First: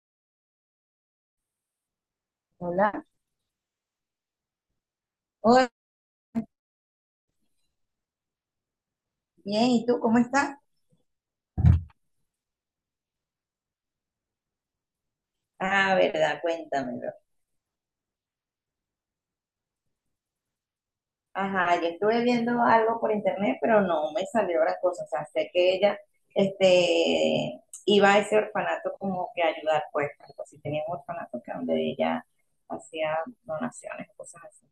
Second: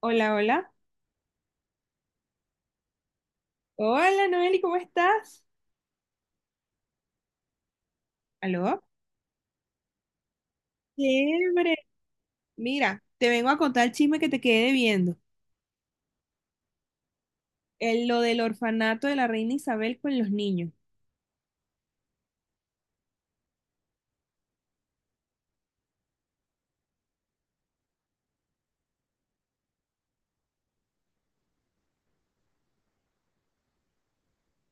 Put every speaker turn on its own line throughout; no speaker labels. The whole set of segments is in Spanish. Hola, hola.
Hola.
Hola, Noeli, ¿cómo estás?
Hola,
¿Aló?
bien, ¿y tú cómo estás?
Chévere. Mira, te vengo a contar el chisme que te quedé viendo,
Ah, verdad, cuéntamelo.
lo del orfanato de la reina Isabel con los niños.
Ajá, yo estuve viendo algo por internet, pero no me salió la cosa. O sea, sé que ella, iba a ese orfanato como que a ayudar, pues, algo así. Tenía un orfanato que donde ella hacía donaciones, cosas así.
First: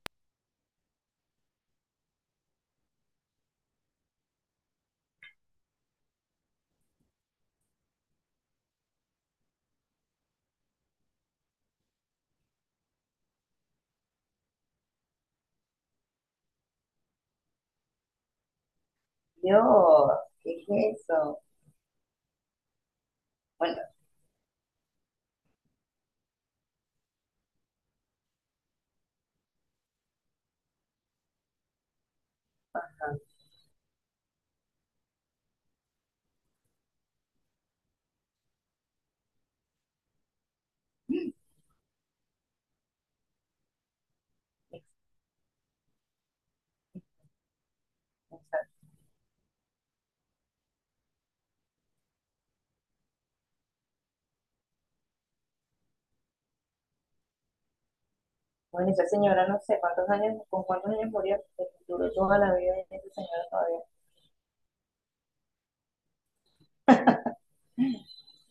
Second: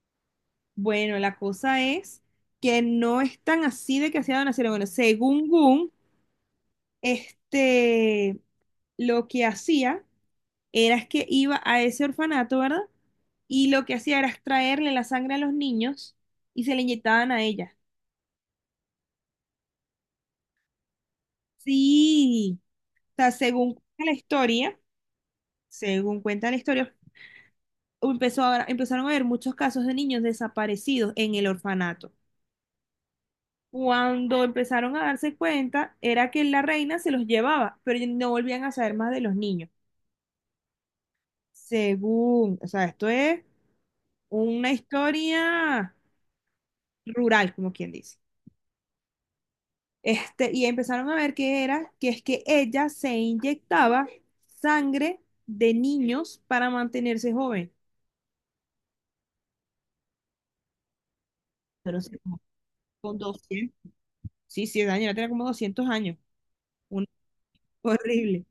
Bueno, la cosa es que no es tan así de que hacía donación. Bueno, según Gun, este, lo que hacía era es que iba a ese orfanato, ¿verdad? Y lo que hacía era extraerle la sangre a los niños y se le inyectaban a ella.
Yo, ¿qué es eso?
Sí, o sea,
Bueno,
según la historia, según cuenta la historia, empezaron a haber muchos casos de niños desaparecidos en el orfanato. Cuando empezaron a darse cuenta, era que la reina se los llevaba, pero no volvían a saber más de los niños.
mm,
Según, o sea, esto es una historia rural, como quien dice.
o sea,
Este, y empezaron a ver que era, que es que ella se inyectaba sangre de niños para mantenerse joven.
bueno, esa señora no sé cuántos años, con cuántos años murió,
Pero
duró
sí,
toda
como
la vida esa
con
señora
200, sí, sí, Daniela tenía como 200 años.
todavía.
Horrible.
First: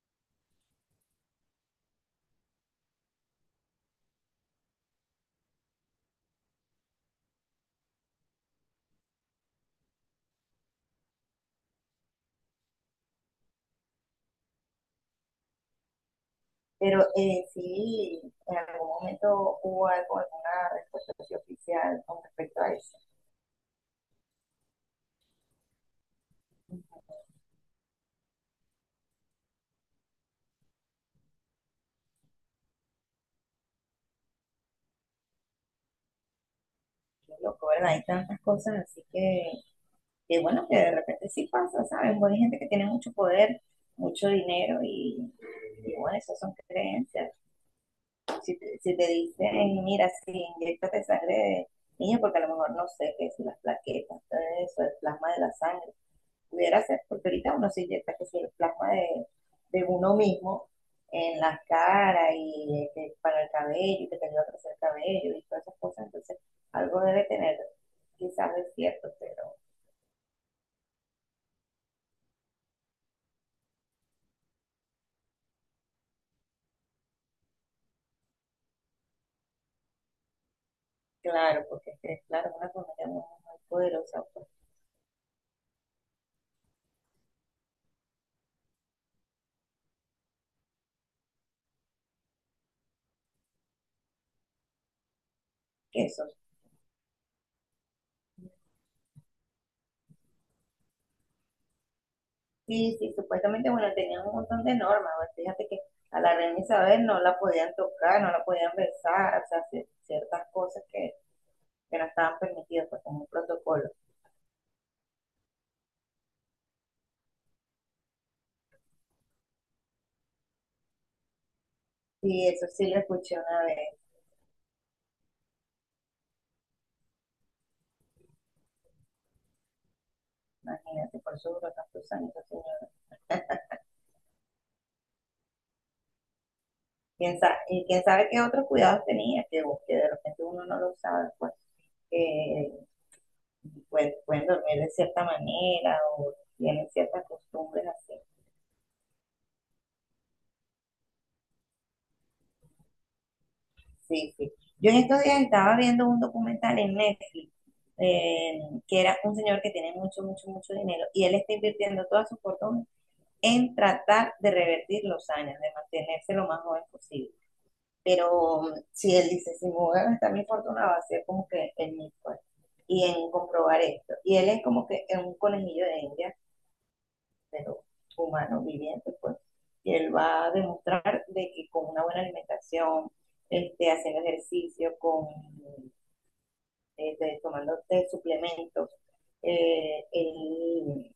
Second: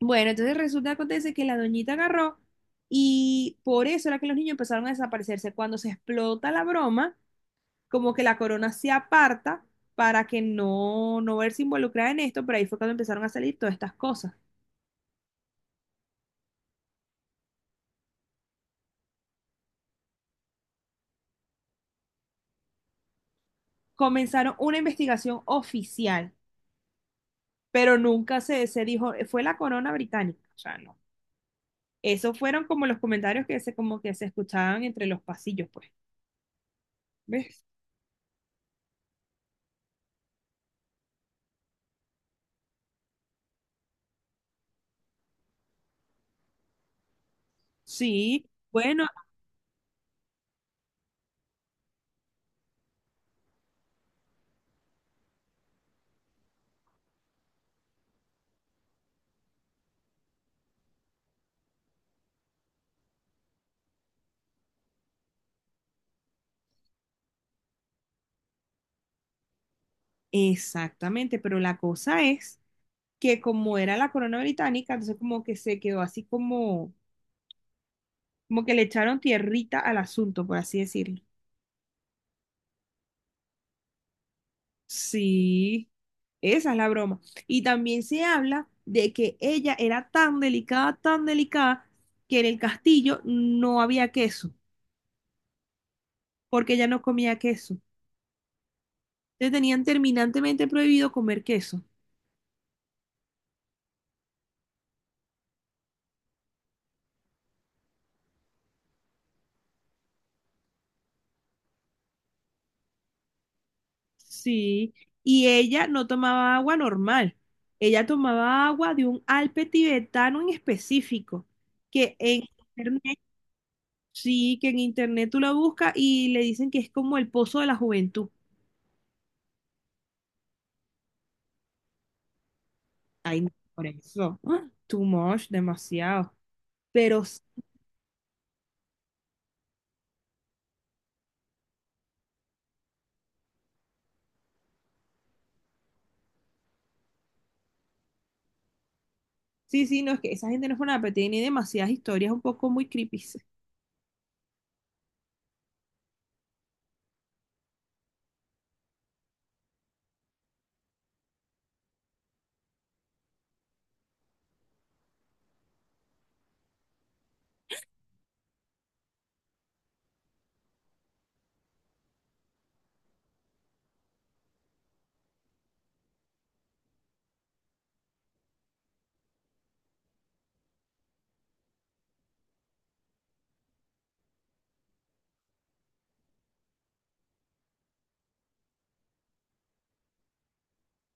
Bueno, entonces resulta, acontece que la doñita agarró y por eso era que los niños empezaron a desaparecerse. Cuando se explota la broma, como que la corona se aparta para que no verse involucrada en esto, pero ahí fue cuando empezaron a salir todas estas cosas.
Pero sí, en algún momento hubo algo, alguna respuesta oficial con respecto a eso.
Comenzaron una investigación oficial, pero nunca se dijo, fue la corona británica, o sea, no. Esos fueron como los comentarios como que se escuchaban entre los pasillos, pues.
Qué
¿Ves?
loco, ¿verdad? Hay tantas cosas, así que bueno, que de repente sí pasa, ¿sabes? Bueno, hay gente que tiene mucho poder, mucho dinero y bueno, eso son creencias.
Sí,
Si
bueno,
te dicen, mira, si inyectate sangre de niño, porque a lo mejor no sé qué es las plaquetas, todo eso, el plasma de la sangre, pudiera ser, porque ahorita uno se inyecta que si el plasma de uno mismo en la cara y que para el cabello y que te ayuda a crecer el cabello y todas esas cosas, entonces algo debe tener, quizás es cierto, pero
exactamente, pero la cosa es que como era la corona británica, entonces como que se quedó así como, como que le echaron tierrita al asunto, por así decirlo.
claro, porque es que, claro, es una familia muy, muy poderosa, pues,
Sí, esa es la broma. Y también se habla de que ella era tan delicada, que en el castillo no había queso,
que eso.
porque ella no comía queso. Le tenían terminantemente prohibido comer queso.
Sí, sí, supuestamente, bueno, tenían un montón de normas, pues, fíjate que a la reina Isabel no la podían tocar, no la podían besar, o sea, ciertas cosas que no estaban permitidas, pues como un protocolo.
Sí, y ella no tomaba agua normal. Ella tomaba agua de un alpe tibetano en específico, que en
Sí, eso sí lo
internet.
escuché una vez,
Sí, que en internet tú la buscas y le dicen que es como el pozo de la juventud.
imagínate, por eso duró tantos años esa señora.
Por eso. ¡Ah! Too much, demasiado. Pero
¿Y quién sabe qué otros cuidados tenía, que de repente uno no lo sabe, pues, que pues, pueden dormir de cierta manera o tienen ciertas costumbres así.
sí, sí, no, es que esa gente no es una, pero tiene demasiadas historias un poco muy creepy.
Sí, sí. Yo en estos días estaba viendo un documental en Netflix, eh, que era un señor que tiene mucho, mucho, mucho dinero y él está invirtiendo toda su fortuna en tratar de revertir los años, de mantenerse lo más joven posible. Pero si él dice, si me voy a gastar mi fortuna, va a ser como que en mí, pues, y en comprobar esto. Y él es como que es un conejillo de India, pero humano, viviente, pues. Y él va a demostrar de que con una buena alimentación, haciendo ejercicio, con, tomando suplementos, él,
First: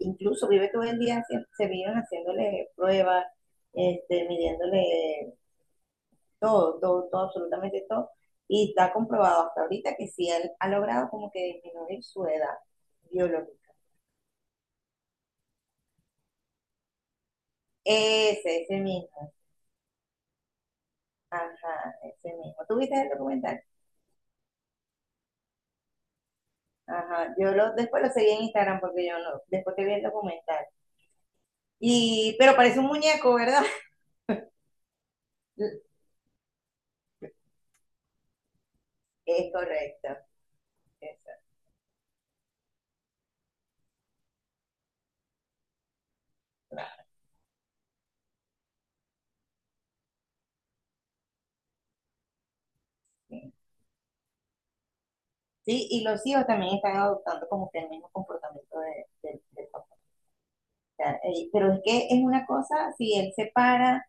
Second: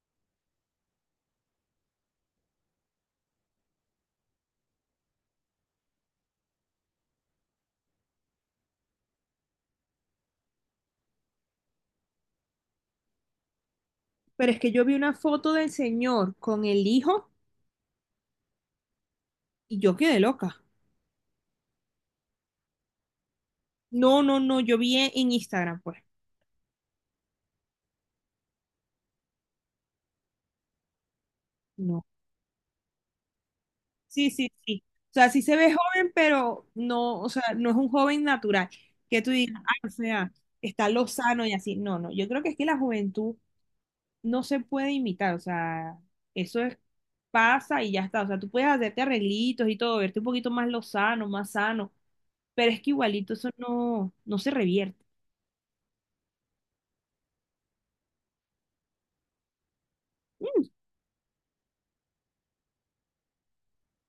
incluso vive todo el día, se viven haciéndole pruebas, midiéndole todo, todo, todo, absolutamente todo. Y está comprobado hasta ahorita que sí él ha logrado como que disminuir su edad biológica.
Pero es que yo vi una foto del señor con el hijo
Ese mismo.
y yo quedé loca.
Ajá, ese mismo. ¿Tú viste el documental?
No, no, no, yo vi en Instagram, pues.
Ajá. Yo lo, después lo seguí en Instagram porque yo no, después que vi el documental.
No.
Y, pero parece un muñeco, ¿verdad?
Sí, sí, sí. O sea, sí se ve joven, pero no, o sea, no es un joven natural. Que tú
Es
digas, ah, o
correcto.
sea, está
Exacto,
lozano y así. No, no, yo creo que es que la juventud no se puede imitar, o sea, eso es, pasa y ya está, o sea, tú puedes hacerte arreglitos y todo, verte un poquito más lozano, más sano, pero es que igualito eso
sí,
no, no se revierte.
sí, y los hijos también están adoptando como que el mismo comportamiento del papá. O
Mm.
sea, pero es que es una cosa, si él se para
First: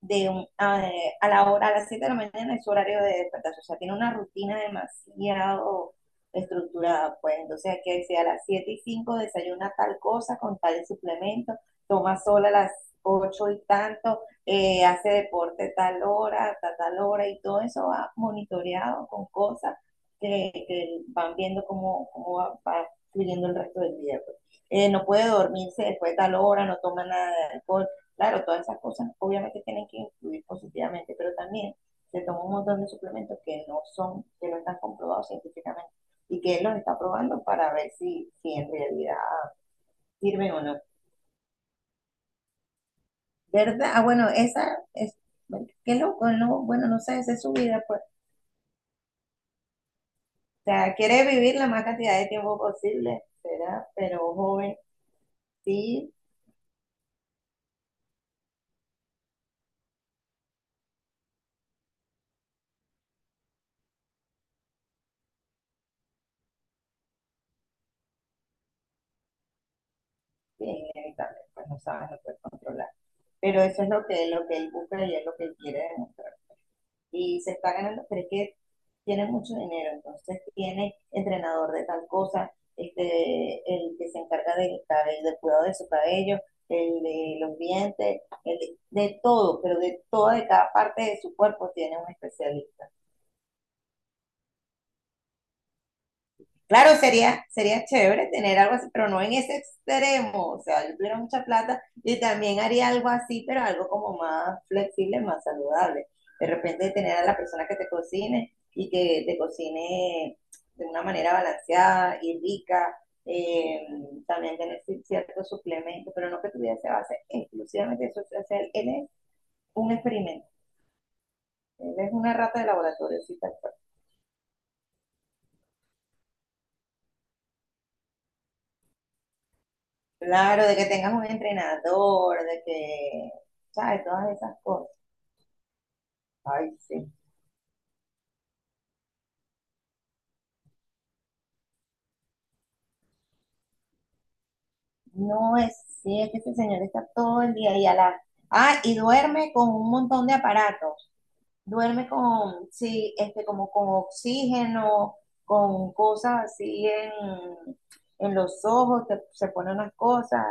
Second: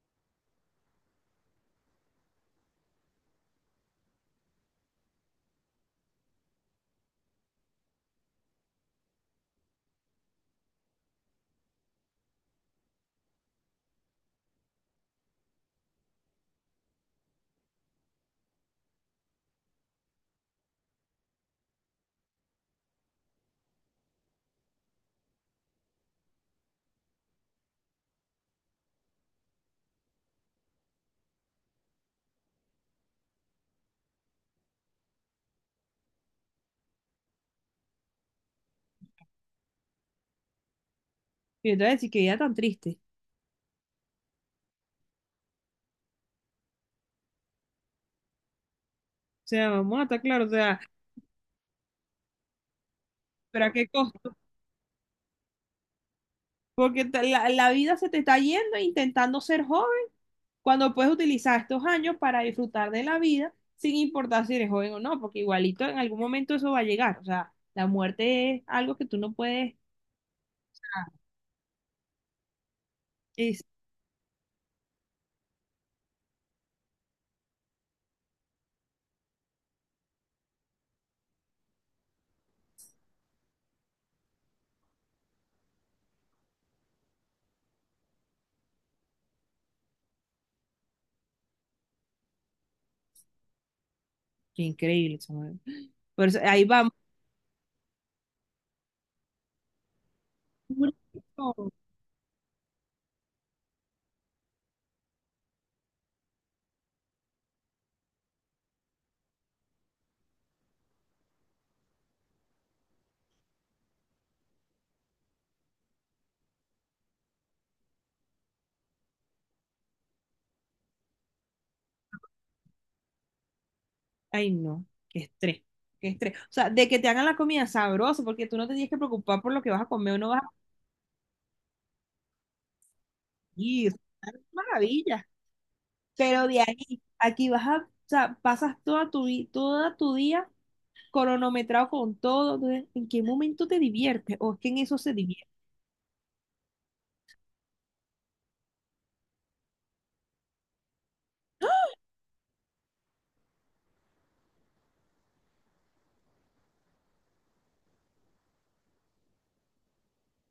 de un- a, a la hora, a las 7 de la mañana es su horario de despertar, o sea, tiene una rutina demasiado estructurada, pues entonces hay que decir a las 7:05 desayuna tal cosa con tal suplemento, toma sol a las 8 y tanto, hace deporte tal hora, hasta tal hora y todo eso va monitoreado con cosas que van viendo cómo va fluyendo el resto del día, pues. No puede dormirse después de tal hora, no toma nada de alcohol. Claro, todas esas cosas obviamente tienen que influir positivamente, pero también se toma un montón de suplementos que no son, que no están comprobados científicamente y que él los está probando para ver si en realidad sirven o no.
Y entonces, sí, que vida tan triste.
¿Verdad? Ah, bueno, esa es, bueno, qué loco, no, bueno, no sé, esa es su vida, pues.
O sea, vamos a estar claros, o
O
sea,
sea, quiere vivir la más cantidad de tiempo posible,
pero ¿a qué
¿verdad? Pero
costo?
joven, sí,
Porque te- la vida se te está yendo intentando ser joven, cuando puedes utilizar estos años para disfrutar de la vida, sin importar si eres joven o no, porque igualito en algún momento eso va a llegar, o sea, la muerte es algo que tú no puedes...
sí inevitable, pues no sabes, no puedes controlar. Pero eso es lo que él busca y es lo que él quiere demostrar. Y se está ganando, pero es que tiene mucho dinero, entonces tiene entrenador de tal cosa, el que se encarga del cabello, del cuidado de su cabello, el de los dientes, el de todo, pero de toda, de cada parte de su cuerpo tiene un especialista.
Qué increíble, Samuel. Por eso, ahí vamos.
Claro, sería, sería chévere tener algo así, pero no en ese extremo. O sea, yo tuviera mucha plata y también haría algo así, pero algo como más flexible, más saludable. De repente tener a la persona que te cocine y que te cocine de una manera balanceada y rica. eh, también tener ciertos suplementos, pero no que tu vida se base exclusivamente en eso. O sea, él es un experimento. Él es una rata de laboratorio, sí, tal.
Ay, no, qué estrés, qué estrés. O sea, de que te hagan la comida sabrosa, porque tú no te tienes que preocupar por lo que vas a comer o no vas a
Claro, de que tengas un entrenador, de que,
ir.
¿sabes? Todas esas cosas.
Maravilla. Pero de
Ay,
ahí,
sí.
aquí vas a, o sea, pasas toda tu, toda tu día cronometrado con todo. Entonces, ¿en qué momento te diviertes? ¿O es que en eso se divierte?
No es, sí, es que ese señor está todo el día y a la... Ah, y duerme con un montón de aparatos. Duerme con, sí, como con oxígeno, con cosas así en los ojos, se pone unas cosas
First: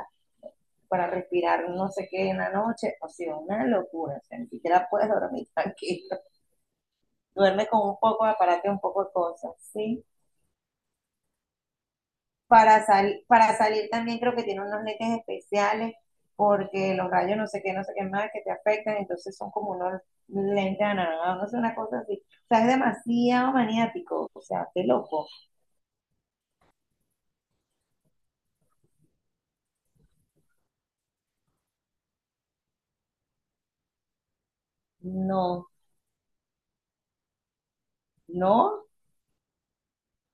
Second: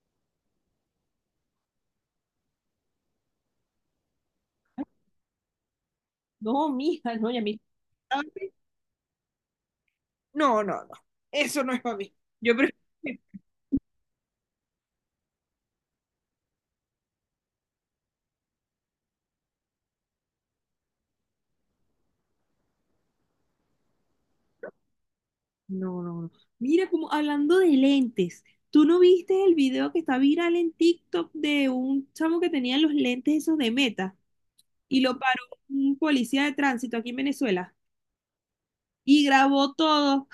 para respirar no sé qué en la noche. O sea, una locura, o sea, ni siquiera puedes dormir tranquilo.
No, mija, no, ya mí.
Duerme con un poco de aparato y un poco de cosas, sí.
No, no, no. Eso no es para mí. Yo prefiero.
Para salir también creo que tiene unos lentes especiales porque los rayos no sé qué, no sé qué más que te afectan, entonces son como unos lentes anaranjados, no sé, una cosa así. O sea, es demasiado maniático, o sea, qué loco.
No, no, no. Mira, como hablando de lentes, ¿tú no viste el video que está viral en TikTok de un chamo que tenía los lentes esos de Meta y lo paró
No,
un policía de tránsito aquí en Venezuela
no.
y grabó todo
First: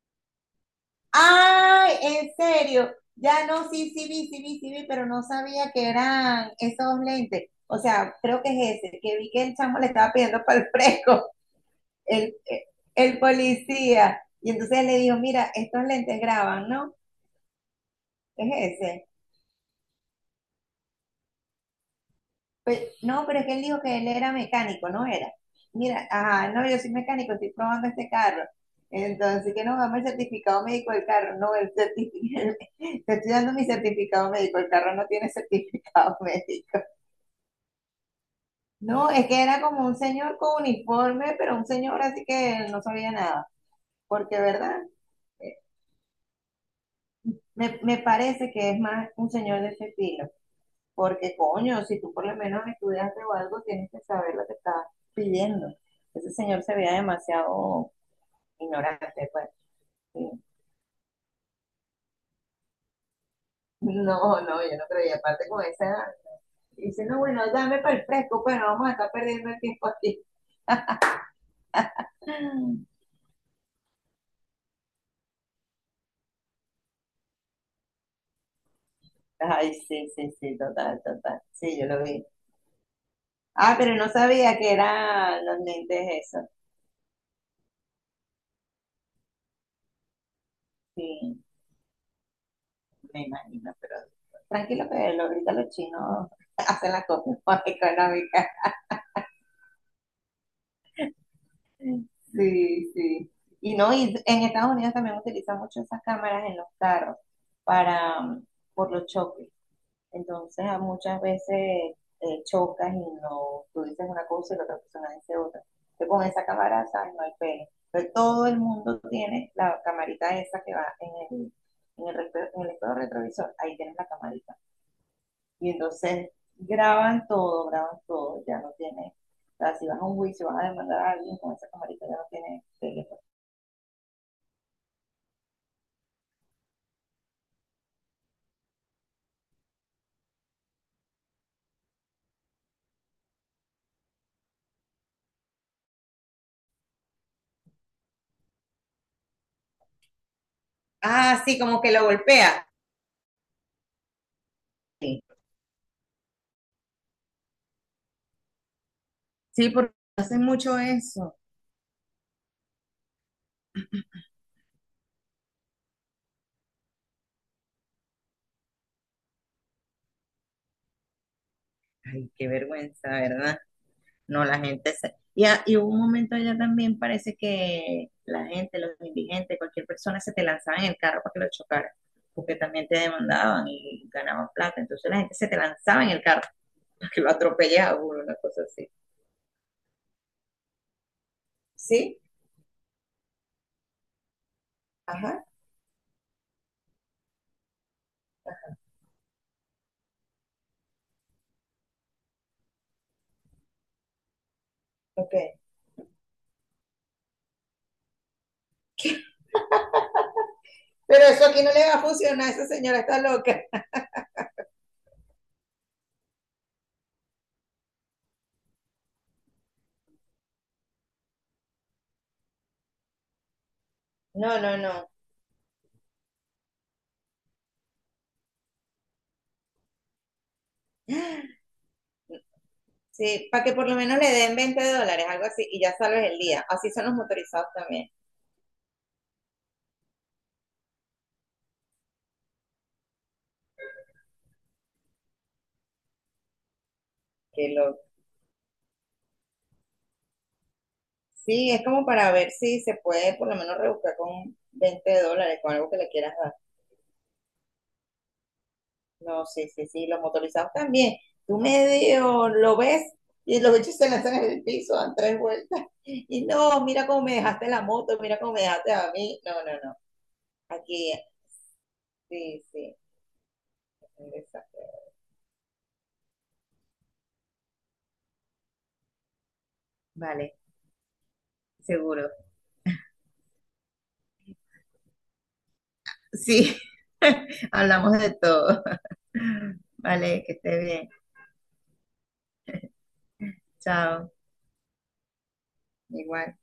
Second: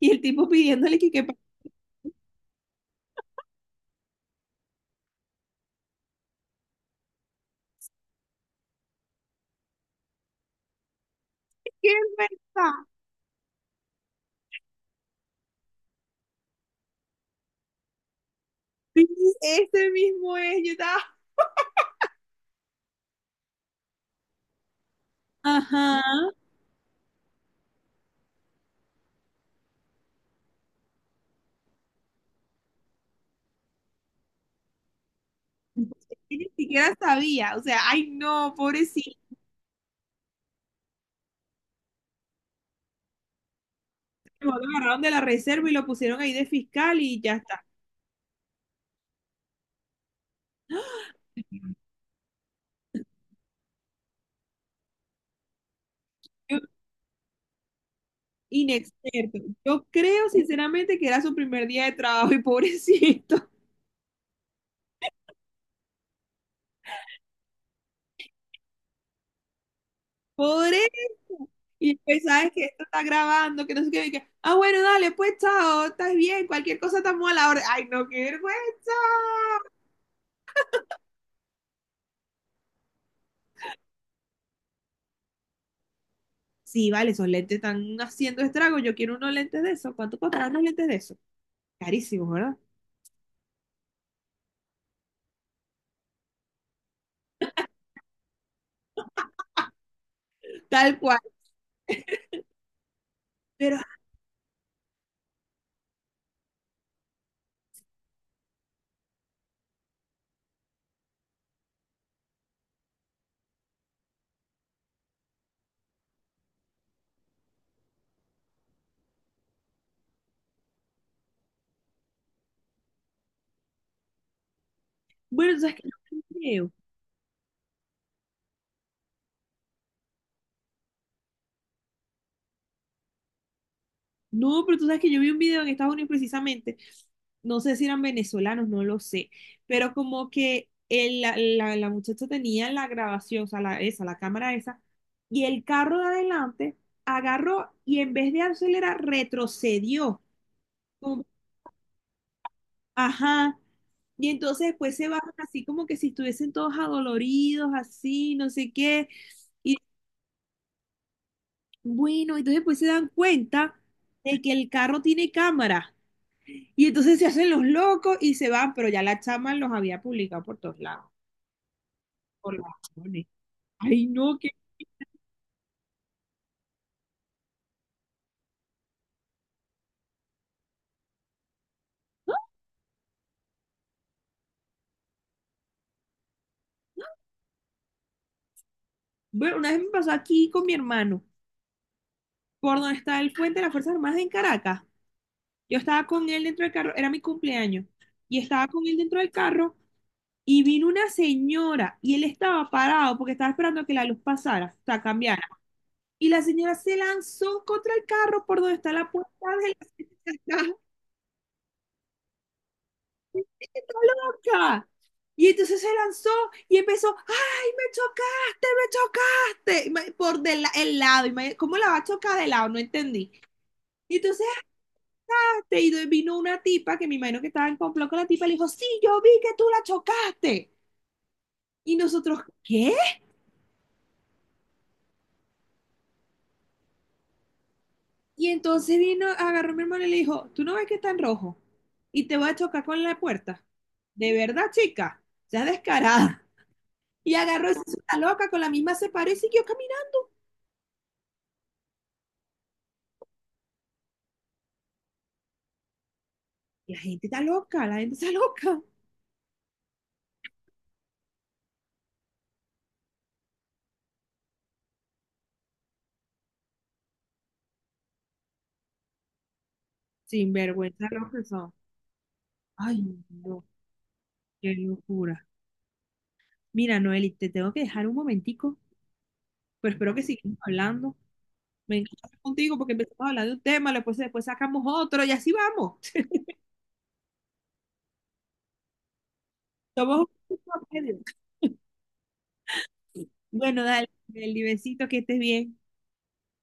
y el tipo pidiéndole que qué pa-.
¡Ay, en serio! Ya no, sí, sí vi, sí vi, sí vi, pero no sabía que eran esos lentes. O sea, creo que es ese, que vi que el chamo le estaba pidiendo para el fresco,
¿Qué es
el,
verdad?
el policía. Y entonces le dijo, mira, estos lentes graban, ¿no? Es
Sí,
ese.
ese mismo es, yo estaba,
Pues, no, pero es que él dijo que él era mecánico, no era.
ajá.
Mira, ajá, no, yo soy mecánico, estoy probando este carro. Entonces, que no, dame el certificado médico del carro. No, el certificado, te estoy dando mi certificado médico, el carro no tiene certificado
Ni
médico.
siquiera sabía, o sea, ay, no,
No,
pobrecito,
es que era como un señor con uniforme, pero un señor así que no sabía nada. Porque,
lo
¿verdad?
agarraron de la
Eh,
reserva y lo pusieron ahí de fiscal y ya está.
me parece que es más un señor de ese estilo. Porque, coño, si tú por lo menos estudiaste o algo, tienes que saber lo que estás pidiendo. Ese señor se veía demasiado ignorante,
Inexperto.
pues.
Yo creo
Sí.
sinceramente que era su primer día de trabajo y pobrecito.
No, no, yo no creo. Y aparte con esa edad, dice, no, bueno, dame para el fresco, pues no vamos a estar perdiendo el tiempo aquí.
Pobre. Y pues, sabes que esto está grabando, que no sé qué. Y que, ah, bueno, dale, pues chao, estás bien, cualquier cosa estamos a la hora. Ay, no, qué vergüenza.
Ay, sí, sí, sí, total, total. Sí, yo lo vi. Ah, pero no sabía que eran los lentes esos.
Sí, vale, esos lentes están haciendo estragos. Yo quiero unos lentes de esos. ¿Cuánto costarán unos lentes de esos?
Sí,
Carísimos, ¿verdad?
me imagino, pero tranquilo que ahorita los chinos hacen las cosas más económicas.
Tal cual.
Sí, sí.
Pero,
Y no, y en Estados Unidos también utilizan mucho esas cámaras en los carros para, por los choques. Entonces, a muchas veces chocas y no, tú dices una cosa y la otra persona dice otra. Entonces, con esa cámara, ¿sabes? No hay pena. Pero todo el mundo tiene la camarita esa que va el, en el espejo retrovisor. Ahí tienes la camarita.
bueno,
Y
sabes que no
entonces
creo.
graban todo, ya no tiene. O sea, si vas a un juicio, vas a demandar a alguien con esa camarita, ya no tiene teléfono.
No, pero tú sabes que yo vi un video en Estados Unidos precisamente, no sé si eran venezolanos, no lo sé, pero como que la muchacha tenía la grabación, o sea, la, esa, la cámara esa, y el carro de adelante agarró y en vez de acelerar, retrocedió. Como-,
Ah, sí, como que lo golpea.
ajá. Y entonces después se
Sí.
bajan así como que si estuviesen todos adoloridos, así, no sé qué.
Sí,
Y
porque hacen mucho eso.
bueno, entonces después se dan cuenta de que el carro tiene cámara. Y entonces se hacen los locos y se van, pero ya la chama los había publicado por todos lados,
Ay, qué
por las
vergüenza,
razones.
¿verdad?
Ay, no,
No,
que...
la gente se... Y hubo un momento allá también parece que la gente, los indigentes, cualquier persona se te lanzaba en el carro para que lo chocara, porque también te demandaban y ganaban plata. Entonces la gente se te lanzaba en el carro para que lo atropellara una cosa así.
Bueno, una vez me pasó aquí con mi hermano,
Sí,
por donde está el puente de las Fuerzas Armadas en Caracas.
ajá.
Yo estaba con él dentro del carro, era mi cumpleaños, y estaba con él dentro del carro y vino una señora y él estaba parado porque estaba esperando que la luz pasara, o sea,
Ok.
cambiara. Y la señora se lanzó contra el carro por donde está la puerta de la
Pero eso aquí no le va a funcionar, esa señora está loca.
está loca. Y entonces se lanzó y empezó, ay, me chocaste, el lado. ¿Cómo la va a chocar de lado? No entendí. Y entonces
No, no, no.
hasta ahí vino una tipa que me imagino que estaba en complot con la tipa y le dijo, sí, yo vi que tú la chocaste. Y nosotros, ¿qué?
Sí, para que por lo menos le den $20, algo así, y ya salves el día. Así son los motorizados también.
Y entonces vino, agarró a mi hermano y le dijo, ¿tú no ves que está en rojo? Y te voy a chocar con la puerta. De verdad, chica, ya descarada. Y agarró
Que lo...
esa loca, con la misma se paró y siguió caminando.
Sí, es como para ver si se puede por lo menos rebuscar con $20, con algo que le quieras dar.
La gente está loca, la gente está loca.
No, sí, sí, sí, los motorizados también. Tú medio lo ves y los bichos se lanzan en el piso, dan tres vueltas. Y no, mira cómo me dejaste la moto, mira cómo me dejaste a mí. No, no, no.
Sin vergüenza
Aquí,
lo que son.
sí, sí.
Ay, no, qué
Exacto.
locura. Mira, Noeli, te tengo que dejar un momentico, pero espero que
Vale,
sigamos hablando. Me encanta
seguro.
hablar contigo porque empezamos a hablar de un tema, después, después sacamos otro y así vamos.
Sí, hablamos de todo.
Somos un
Vale, que
grupo
esté bien.
serio. Bueno, dale,
Chao.
Noeli, besito, que estés bien.
Igual.